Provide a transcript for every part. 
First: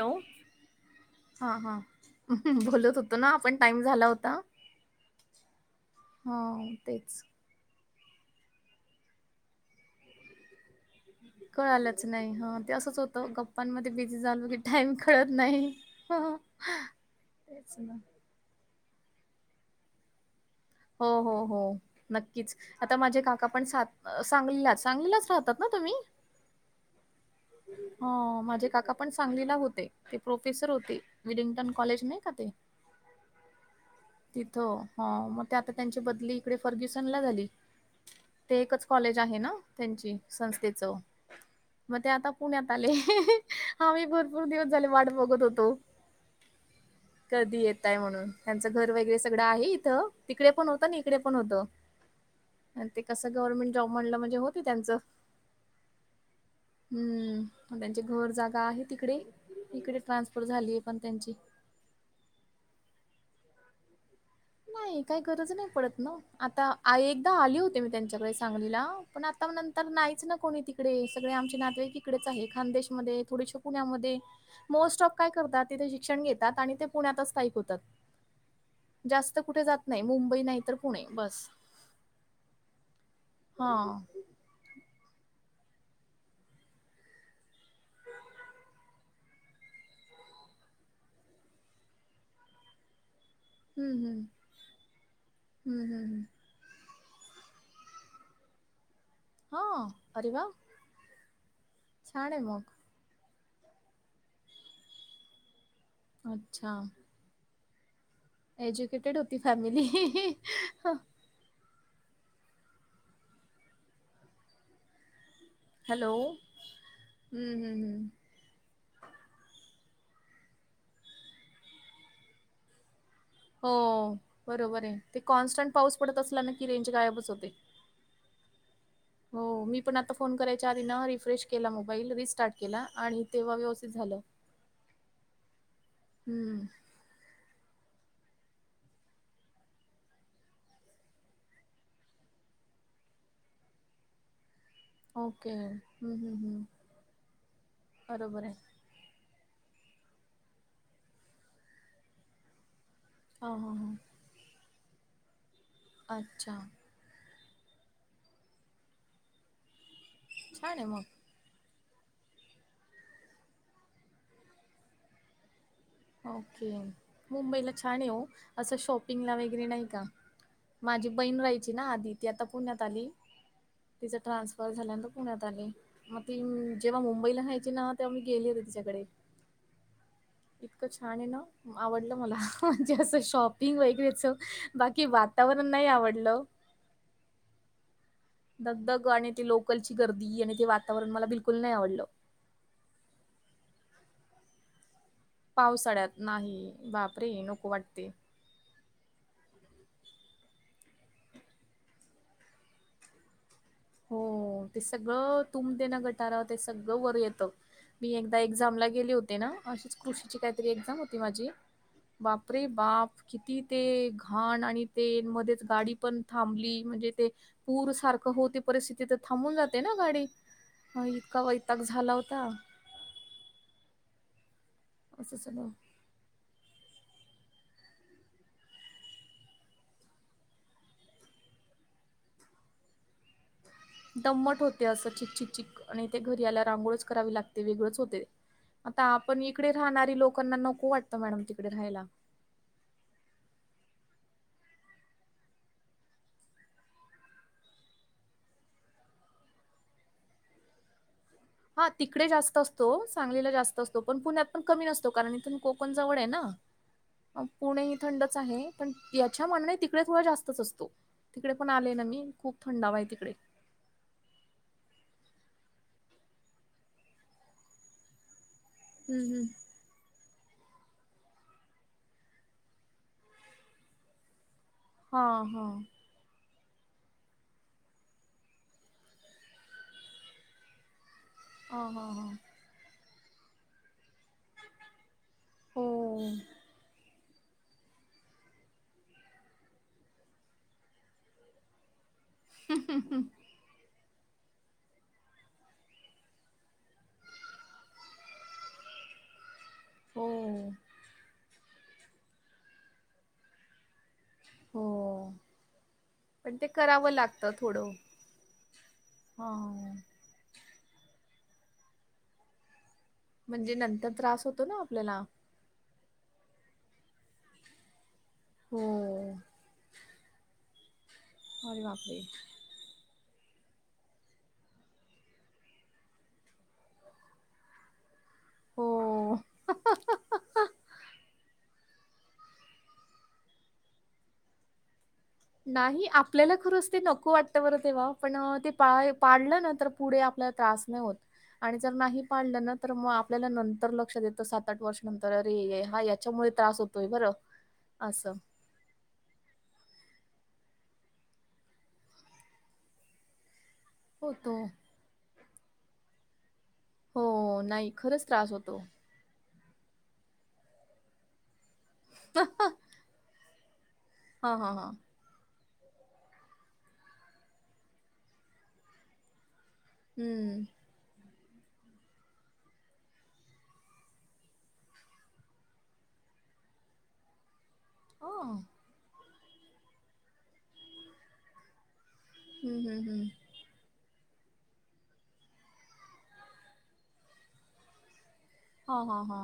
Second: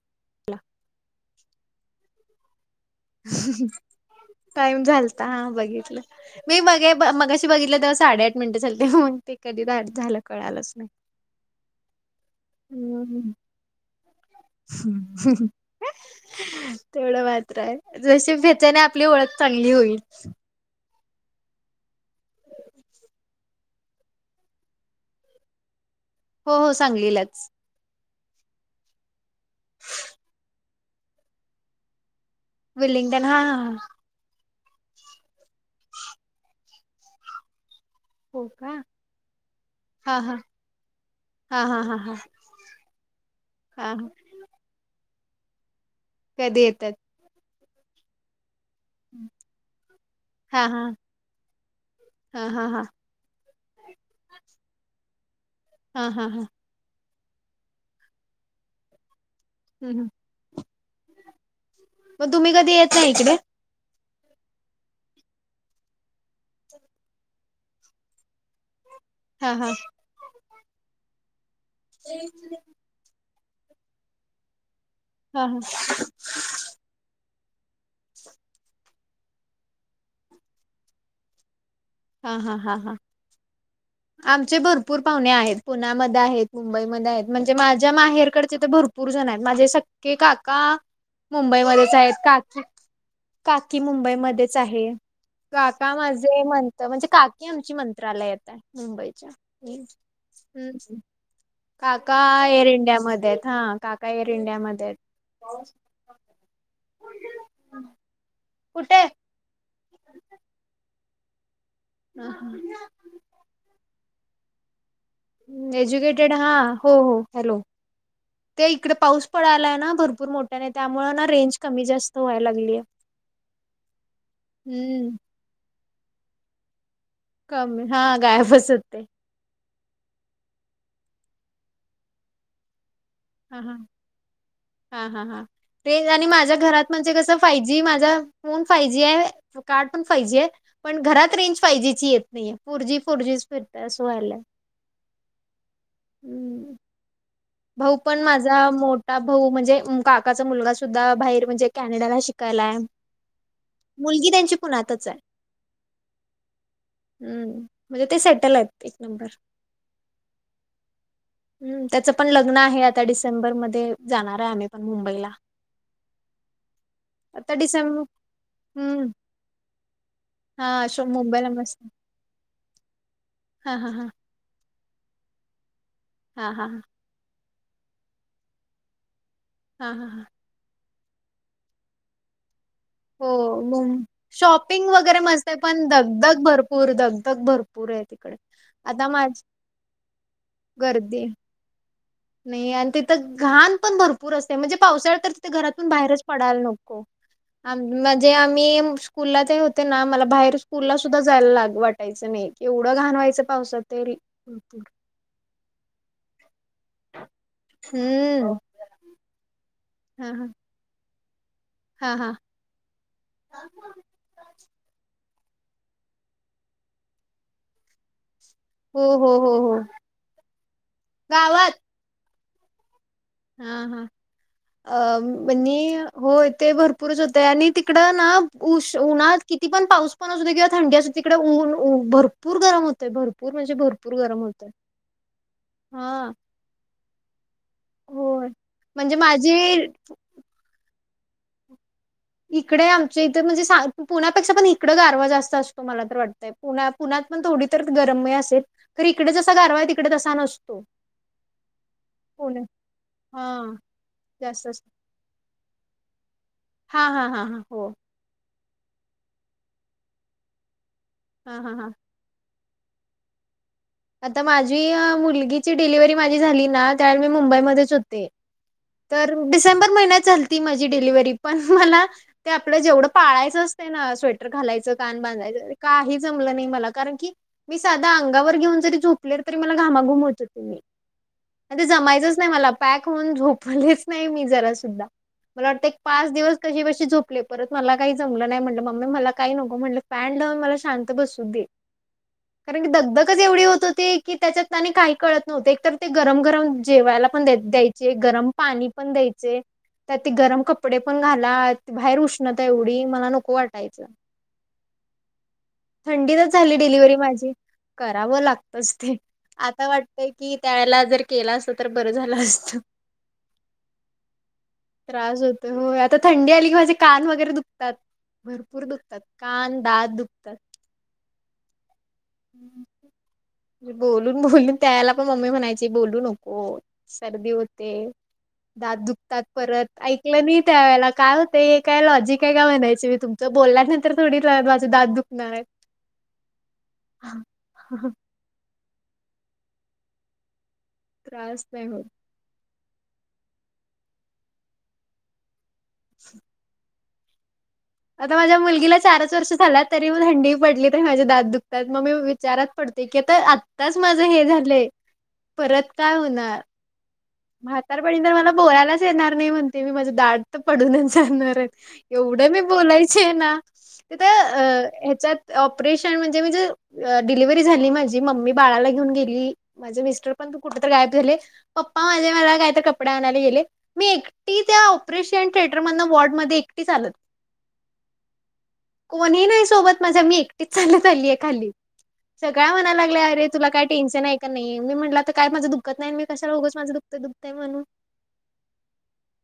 Hello हा हा [inaudible] time झाला होता टाईम झालता ह बघितलं. हा मी बरी ब तेच मगासी. बघितलंतेव्हा साडे आठ मिनटंझलते हाऊन मग ते कधी झालं कळालंच नाही. कळा आलंच नाही हो.. असंच होतं हम्म गप्पांमध्ये बिझी झाल की, टाइम कळत नाहीहः हः हं तेवढं मात्र जशी भेचने आपली ओळख चांगली होईल. हो हो हो.. नक्कीच आता माझे काका पण सांग सांगलीलाच राहतात का? तुम्ही. हो हो सांगलीलाच. अ माझे काका पण सांगलीला होते. ते प्रोफेसर होते. विडिंग्टक कॉलेज नाही का? ते. वेलिंग्टन हा ह.. तिथं हो, मग ते आता त्यांची बदली इकडे फर्ग्युसन ला झाली. हो ते का एकच कॉलेज आहे ना त्यांची, हा हा संस्थेच हा हा हा मग ते हा आता पुण्यात आलेहः हः. हा आम्ही भरपूर दिवस झाले. वाट बघत होतो. कधी येतात. कधी येतय म्हणून त्यांचं घर वगैरे सगळं आहे इथं. तिकडे हा पण हा होतं. आणि इकडे पण होतं हा हा हा आणि ते, कस गव्हर्नमेंट जॉब म्हणलं म्हणजे होत त्यांचं हा हा हा... हम्म. त्यांची घर जागा आहे तिकडे, इकडे ट्रान्सफर झाली आहे पण त्यांची. मग तुम्ही कधी येत नाही इकडे? नाही. काही गरज नाही पडत ना, आता एकदा आली होती मी त्यांच्याकडे सांगलीला. पण आता हा हा नंतर नाहीच ना कोणी तिकडे, सगळे आमचे नातेवाईक इकडेच आहे खानदेश मधे थोडेसे पुण्यामधे, मोस्ट ऑफ काय हा हा करतात ते शिक्षण घेतात आणि ते पुण्यातच स्थायिक होतात. जास्त कुठे जात नाही, मुंबई नाही तर पुणे बस. हा हा हा हा. हां. आमचे भरपूर पाहुणे आहेत. पुण्यामध्ये आहेत, मुंबईमध्ये आहेत म्हणजे माझ्या माहेरकडचे तर भर पूरजण आहेत. माझे सख्खे काका मुंबईमध्येच आहेत, काकी काकी हम्म हम्म मुंबईमध्येच आहे, काका हम्म हम्म माझे मंन म्हणजे काकी आमची मंत्रालयात आहे मुंबईच्या. हा, आरे वाह! [unintelligible] काका एअर इंडियामध्ये आहेत, हा. काका एअर इंडियामध्ये आहेत. अच्छा. कुठे एज्युकेटेड होती फॅमिली. हा हा. हॅलो एज्युकेटेड हा, हो हो. हम्म हॅलो. हम्म हम्म ते इकडे पाऊस पडायलाय ना भरपूर मोठ्याने, त्यामुळं ना रेंज कमी जास्त व्हाय लागलीय. हो, बरोबर आहे. हम्म ते कॉन्स्टंट पाऊस पडत असला ना की रेंज गायबच होते. कमी, हा गायबस होते. हो, मी पण आता फोन करायच्या आधी ना रिफ्रेश केला, मोबाईल रिस्टार्ट केला आणि तेव्हा ह ह व्यवस्थित झालं हा ह हा तेच आणि माझ्या हम्म घरात म्हणजे कसं फाइ जी माझा फोन फाइ जी आहे, कार्ड पण फाइ जी आहे. पण घरात रेंज फाइव जी ची येत नाहीये, फोर जी फोर जी फिरत असं व्हायला. ओके. हम्म हम्म हम्. भाऊ पण माझा मोठ भाऊ म्हणजे काकाचा मुलगा सुद्धा बाहेर म्हणजे कॅनेडाला शिकायला आहे. हा हा हा. मुलगी त्यांची पुण्यातच आहे. अच्छा. हम्म म्हणजे ते सेटल आहेत एक नंबर. छान, आहे मग. हम्म. त्याचं पण लग्न आहे आता डिसेंबर मध्ये, जाणार आहे आम्ही पण मुंबईला. ओके. आता मुंबईला डिसेंब छानये ओ असं हम्म शॉपिंगला वगैरे नाही का? हा शो माझी बहीण मुंबईला राहायची ना मस्त आधी, ती आता पुण्यात आली. हा हा हा तिचं ट्रान्सफ र झाल्यानंतर पुण्यात आली. मग ती हा हा जेव्हा मुंबईला रहायची ना, तेव्हा मी गेले होते तिच्याकडे. हा हा हां. इतकं छान आहे ना, आवडलं मला. म्हणजे असं हो शॉपिंग मुं वगैरेचं शॉपिंग बाकी वातावरण नाही आवडलं. पूर दगदग भर पुर आहे तिकडे. दगदग आता माझ आणि ती लोकलची गर्दी यानी ते वातावरण गर्दी मला बिलकुल नाही आवडलं. नाही आणि तिथं घाण पण भरपूर असते म्हणजे पावसाळ्यात तर घरातून पावसाळ्यात बाहेरच पडायला नाही नको बापरे नको वाटते. अन् जे आम्ही स्कूलला ते होते ना मला बाहेर स्कूलला सुद्धा जायला लाग वाटायचं नाही. एवढं घाण व्हायचं पावसात. ते हो, ते भरपूर सगळं तुम ते ना गटारं ते सगळं वर येतं. मी एकदा हम्म एक्झामला गेले होते ना अशीच हा कृषीची हा काहीतरी एक्झाम होती माझी हा हा. बापरे बाप किती ते घाण आणि ते मध्येच गाडी पण थांबली म्हणजे ते पूर सारखं हो हो परिस्थिती तर हो हो थांबून हो जाते ना गाडी इतका गावात वैताग झाला होता. हा हा अ असं सगळं. [unintelligible] होय ते भरपूरच होतंय आणि तिकडं ना उश उन्हात किती पण पाऊस असूदे किंवा थंडी तिकडे ऊन भरपूर गरम होतंय भरपूर म्हणजे भर दम्मट होते असं चिकचिकचिक आणि ते हा घरी आल्यावर अंघोळंच करावी लागते वेगळंच होते. होय आता म्हणजे आपण माझी इकडे राहणारी लोकांना नको वाटतं मॅडम तिकडे राहायला. इकडे आमच्या इथं म्हणजे पुण्यापेक्षा पण इकडं गारवा जास्त असतो मला तर वाटतंय. पुण्या पुण्यात पण थोडी तर गरमी असेल, तर इकडे जसा गारवा आहे तिकडे तसा नसतो. [inaudible] हा तिकडे जास्त पुणे असतो सांगलीला हा जास्त असतो, पण पुण्यात पण जास्त कमी असतो नसतो. [unintelligible] कारण इथून कोकण जवळ आहे ना, हा हा हा हा पुणे हो ही थंडच आहे. पण याच्या मानने तिकडे थोडा जास्तच असतो, तिकडे हा पण हा हा. आले ना मी, खूप थंडावा आहे तिकडे. आता माझी मुलगीची डिलिव्हरी माझी झाली ना त्यावेळी मी मुंबईमध्येच होते. तर हम्म हम्म डिसेंबर महिन्यात झाल -ती माझी डिलिव्हरी पण मला ते आपलं जेवढं पाळायचं असते ना स्वेटर घालायचं कान हा बांधायच हा काही जमलं नाही मला कारण की मी साधा अंगावर घेऊन झोपले तरी मला घामाघूम व्हायचं तिथं हा म्हणजे हा हा जमायचंच नाही मला. पॅक होऊन झोपलेच नाही मी जरा सुद्धा, मला वाटते हो एक पाच दिवस कशीबशी झोपले परत मला काही जमलं नाही, म्हटलं मम्मी मला काही नको म्हटले फॅन लावून मला शांत बसू दे. कारण की दगदगच एवढी हो त होती की त्याच्यात आणि काही कळतं नव्हते, एक तर ते गरम गरम जेवायला पण द्यायचे गरम. पाणी पण द्यायचे. त्यात हो ते गरम कपडे पण घाला बाहेर उष्णता एवढी मला नको वाटायचं. हो थंडीतच पण ते झाली करावं डिलिव्हरी लागतं माझी. थोडं करावं लाग [unintelligible] हा आता वाटतय की त्याला जर केलं असतं तर बरं झालं असतं म्हणजे नंतर त्रास होतो ना आपल्याला. त्रास होतो हो, आता थंडी आली की माझे कान वगैरे दुखतात, हो भरपूर दुखतात कान, दात दुखत [inaudible] अरे बापरे. बोलून बोलून त्यावेळेला पण मम्मी म्हणायची बोलू नको सर्दी होते. दात दुखतात हो परत ऐकलं नाही त्यावेळेला काय होते? हे काय लॉजिक आहे का? म्हणायची मी, तुमचं बोलल्यानंतर थोडी माझा दात दु नाही आपल्याला खरच ते नको वाटत बरं तेव्हा. पण ते पाळलं ना तर पुढे आपल्याला त्रास नाही होत त्रास आणि जर होत. नाही पळालं ना, तर मग आपल्याला नंतर लक्षात येतं, सात आठ वर्ष नंतर अरे हा याच्यामुळे त्रास हो [unintelligible] बरं. असं आता माझ्या मुलगीला चारच वर्ष झाला तरी मग थंडी पडली तरी माझे दात दुखतात. मग मी विचारात पडते की आता आताच माझं हे होतो झालंय, परत काय होणार? हो नाही म्हातारपणी खरंच तर मला त्रास होतो बोलायलाच येणार नाही, म्हणते मी. माझ दात तर पडूनच जाणार आहे. एवढं मी बोलायचे आहे ना, तिथं हा अ हा हा ह्याच्यात. ऑपरेशन म्हणजे-म्हणजे डिलेव्हरी झाली, माझी मम्मी बाळाला घेऊन गेली. माझे मिस्टर पण तू हम्म कुठं तर गायब झाले. पप्पा माझे मला कायतरी कपडे आणायला गेले. मी एकटी त्या ऑपरेशन थिएटर मधन वॉर्डमध्ये एकटी चालत. हं. कोणी नाही सोबत माझ्या, मी एकटीच चालंत आलीय खाली. सगळ्या हम्म म्हणायला लागल्या, हम्म अरे तुला काय टेन्शन आहे का? नाही म्हटलं तर का माझं दुःखत नाही? मी कशाला उगाच? माझं दुखतं, दुखतय म्हणू. हा-हा-हा.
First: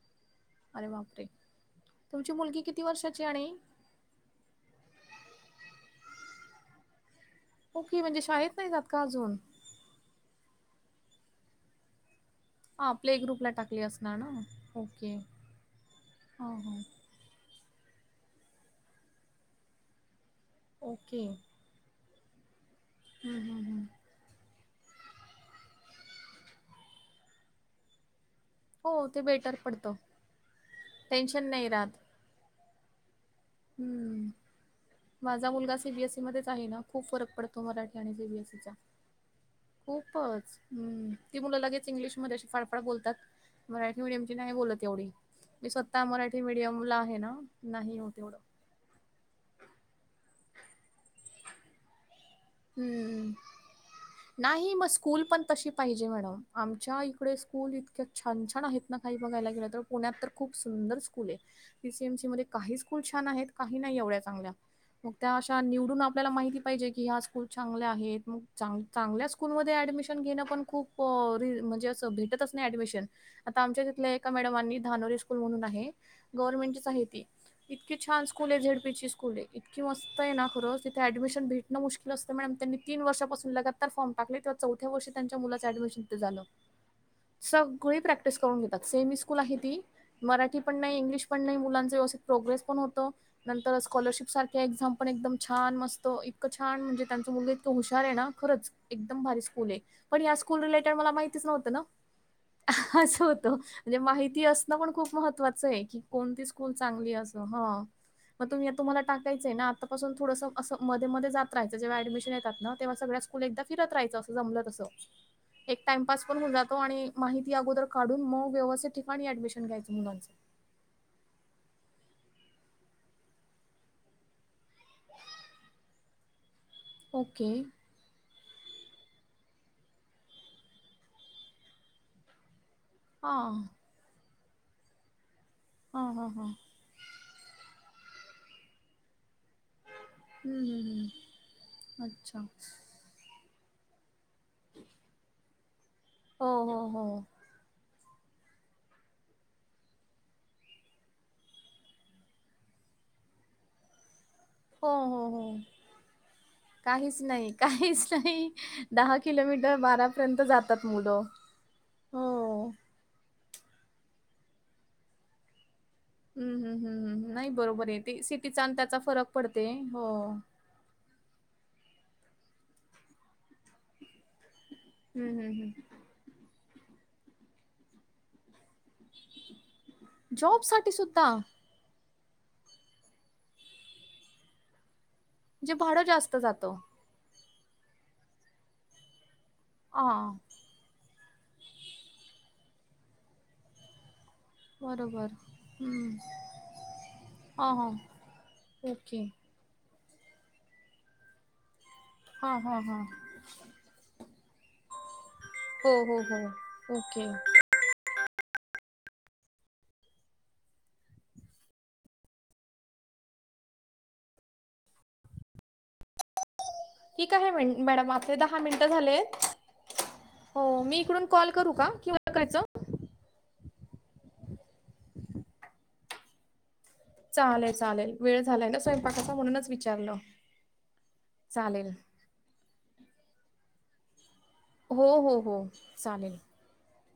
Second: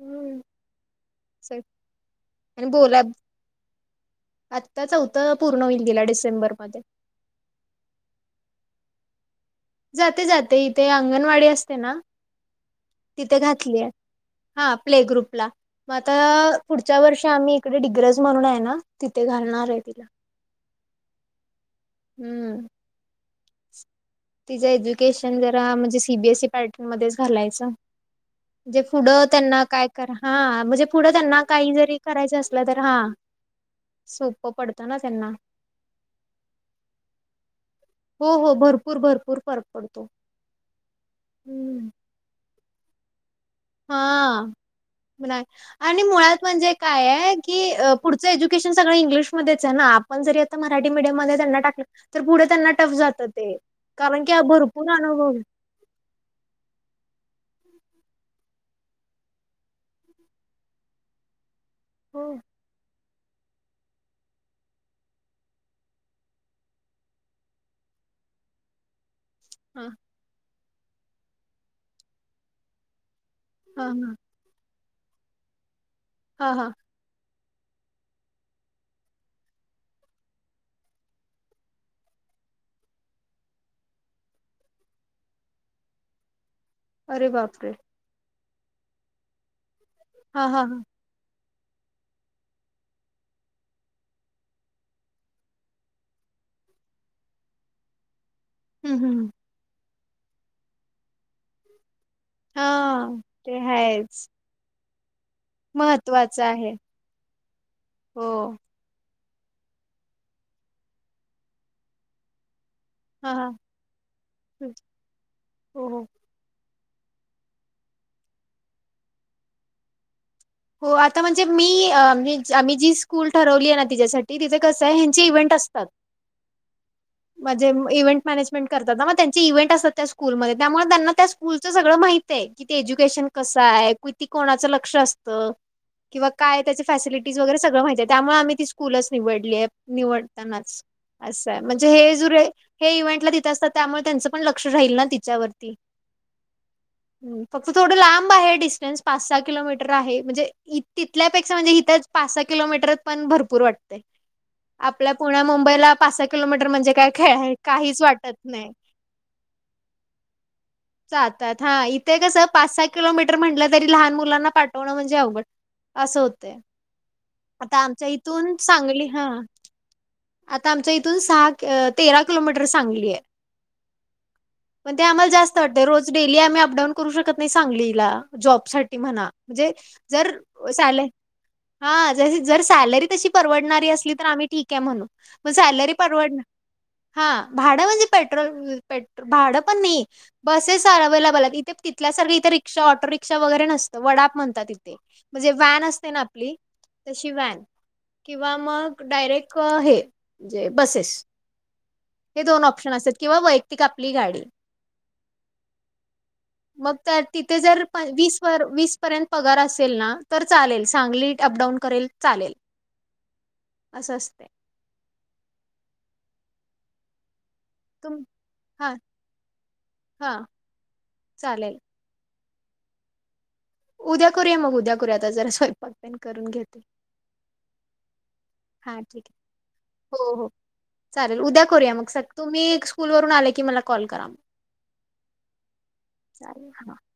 हम्म अरे बापरे! तुमची मुलगी आणि किती बोला वर्षाची आणि आत्ता चौथं पूर्ण होईल, गेला डिसेंबरमध्ये. हो की, म्हणजे शाळेत नाही जात का अजून? जाते-जाते, इथे अंगणवाडी असते ना. हा प्ले तिथे ग्रुपला टाकली घातलीय. असणार ना हा प्ले ओके ग्रुपला मग हा आता हा पुढच्या वर्षी आम्ही कडे डिग्रज म्हणून आहे ना, तिथे घालणार आहे तिला. ओके. हम्म. हम-हम-हम्. तिचं एज्युकेशन जरा म्हणजे सीबीएसई पार्टन मध्येच घालायचं. जे हो ते पुढं बेटर त्यांना काय पडतं कर हा म्हणजे, पुढं त्यांना टेन्शन नाही काही राहत जरी करायचं असलं तर हा. हम्म, सोपं पडतं ना त्यांना. माझा मुलगा सीबीएसई मध्येच आहे ना, खूप फरक पडतो मराठी. हो-हो, भरपूर-भरपूर फरक. पडतो. खूपच्, ती मुलं हम्म लगेच इंग्लिशमध्ये अशी फाड-फाड बोलतात. मराठी मिडियमची हा नाही बोलत एवढी नाही मी, स्वतः आणि मुळात मराठी म्हणजे मिडियमला काय आहे ना, की अ, नाही हो पुढचं तेवढं. एज्युकेशन सगळे इंग्लिश मध्येच आहे ना, आपण जरी त्यांना मराठी मेडियम मध्ये त्यांना तर पुढे त्यांना टफ जातं हम्म ते, कारण की ह नाही मग भरपूर स्कूल अनुभव पण तशी पाहिजे मॅडम, आमच्या इकडे स्कूल इतक्या छान-छान आहेत ना, काही बघायला गेलं तर. पुण्यात तर खूप सुंदर स्कूल आहे. पीसीएमसी हो. मध्ये काही छान काही नाही, एवढ्या चांगल्या. मग त्या अशा निवडून आपल्याला माहिती पाहिजे की, ह्या खुप चांगला आहे. चांगल्या स्कूल मध्ये हां, ऍडमिशन ऍडमिशन घेणं पण खूप म्हणजे असं भेटतच नाही ऍडमिशन. आता आमच्या हां, इथल्या हां. एक मॅडमनी धानोरी स्कूल म्हणून आहे, हां, हां. गव्हर्नमेंटचीच आहे ती. इतकी छान स्कूल, झेडपीची स्कूल आहे, इतकी मस्त ना! खरंच, तिथे ऍडमिशन भेटणं पण मुष्किल आहे. नुसतं मॅडमनी तीन वर्षापासून लगातार फॉर्म टाकले, तेव्हा चौथ्या वर्षी त्यांच्या मुलाचं ऍडमिशन झालं. अरे बापरे! सगळी प्रॅक्टिस करून घेतात. सेमी स्कूल आहे ती, हां, मराठी हां, पण हां. नाही, इंग्लिश पण नाही, मुलांचं व्यवथित प्रोग्रेस पण होतो. नंतर स्कॉलरशिप सारख्या एक्झाम पण, एकदम छान! मस्त इतकं छान! छान म्हणजे त्यांच मुलगा इतकं हुशार आहे ना! खरंच, हं, हं, एकदम हं. भारीच! पुणे पण या स्कूल रिलेटेड मला माहितीच नव्हतं ना. हा, हां. असं होतं ते म्हणजे आहेच. माहिती असणं पण खूप महत्त्वाच चं आहे की, महत्वाचं कोणती आहे. स्कूल चांगली असं? ह, हो. मग तुम्ही तुम्हाला टाक यचं ये ना आतापसून थोडं असं मध्ये मध्ये जात राहायच जेव्हा ऍडमिशन येतात ना. तेव्हा सगळ्या हां, स्कूल हां. एकदा फिरत राहायच अस जमलं हं. तसं एक हो, हो. टाइमपास [inaudible] जातो आणि माहिती अगोदर काढून मग व्यवस्थित ठिकाणी ऍडमिशन घ्यायचं मुलांच. हो आता म्हणजे मी आम्ही जी स्कूल ठरवली आहे ना तिच्यासाठी तिथे कसं ह्यांचे इव्हेंट असतात. ओके म्हजे इव्हेंट. मॅनेजमेंट करतात ना मग त्यांची इव्हेंट असतात त्या स्कूलमध्ये त्यामुळे त्यांना त्या स्कूलचं सगळ मा [inaudible] [inaudible] एज्युकेशन हा कस आहे किती कोणाच लक्ष असतं हा हा किंवा हा काय त्याचं - फॅसिलिटीज वगैरे सगळ माहितीये त्यामुळे आम्ही ती स्कूलच निवडली ये. हम्म हम्म निवडतानाच हम्म असं आहे म्हणजे हे जर अच्छा. हे इव्हेंटला तिते असतात त्यामुळे त्यांच- पण लक्ष राहील ना तिच्यावरती. हो हो हो फक्त थोडं लांब आहे डिस्टन्स पाच सहा किलोमीटर. ते तर आहे म्हणजे तिथल्यापेक्षा म्हणजे इथ पाच सहा किलोमीटर ये पण भरपूर वाटते. हो आपल्या हो पुण्या हो. मुंबईला पाच सहा किलोमीटर म्हणजे काय खेळ काहीच वाटत नाही. दहा किलोमीटर बारापर्यंत जातात मुलं जातात हा इथे हो. कसं [inaudible] किलोमीटर म्हटलं तरी लहान मुलांना पाठवणं म्हणजे अवघड. असं हं, होते हं, हं, हं. नाही आता बरोबर आहे. आमच्या ते इथून सिटीचा आणि त्याचा सांगली हा फरक पडते. हो. [inaudible] आता आमच्या इथून सहा तेरा किलोमीटर सांगली ये पण ते आम्हाला हं, हं, जास्त वाटतं हं. रोज डेली आम्ही अपडाऊन करू शकत नाही सांगलीला जॉबसाठी म्हणा म्हणजे जर जॉबसाठी सॅलरी सुद्धा म्हणजे हा जर सॅलरी तशी परवडणारी असली तर आम्ही ठीक ये म्हणू मग सॅलरी भाडं जास्त परवड जातं. [inaudible] हा भाडं म्हणजे पेट्रोल [unintelligible] भाडं पण नाही. हां, बसेस अवेलेबल आहेत इथ तिथल्या सारखं इथे रिक्षा ऑटो रिक्षा वगैरे नसत वडाप म्हण [inaudible] बरोबर. म्हणजे व्हॅन हं. असतेना आपली तशी व्हॅन हां, हां. किंवा मग ओके. डायरेक्ट हेे म्हणजे बसेस हे हां, दोन हां, ऑपशन हां. असेल किंवा ती का आपली गाडी. हो हो हो मग तर ओके. तिथे जर. वीस व वीस पर्यंत पगार असेल ना तर चालेल सांगली अपडाऊन करेल चालेल. असं असतेय. की काही म्हण. मॅडम तुम आपले दहा मिनटं हां, झाले येत हां, हो मी इकडून कॉल चालेल. करू का की [inaudible] उद्या करूया मग उद्या करूया आता जरा स्वयंपाक पेन करून घेते. चालेल चालेल वेळ झालाय ना हां ठीक स्वयंपाकाचा आहे. म्हणूनच विचारलं हो हो उद्या चालेल. करूया मग स तुम्ही एक स्कूल वरून आले की मला कॉल करा. हो हो हो चालेल. [unintelligible]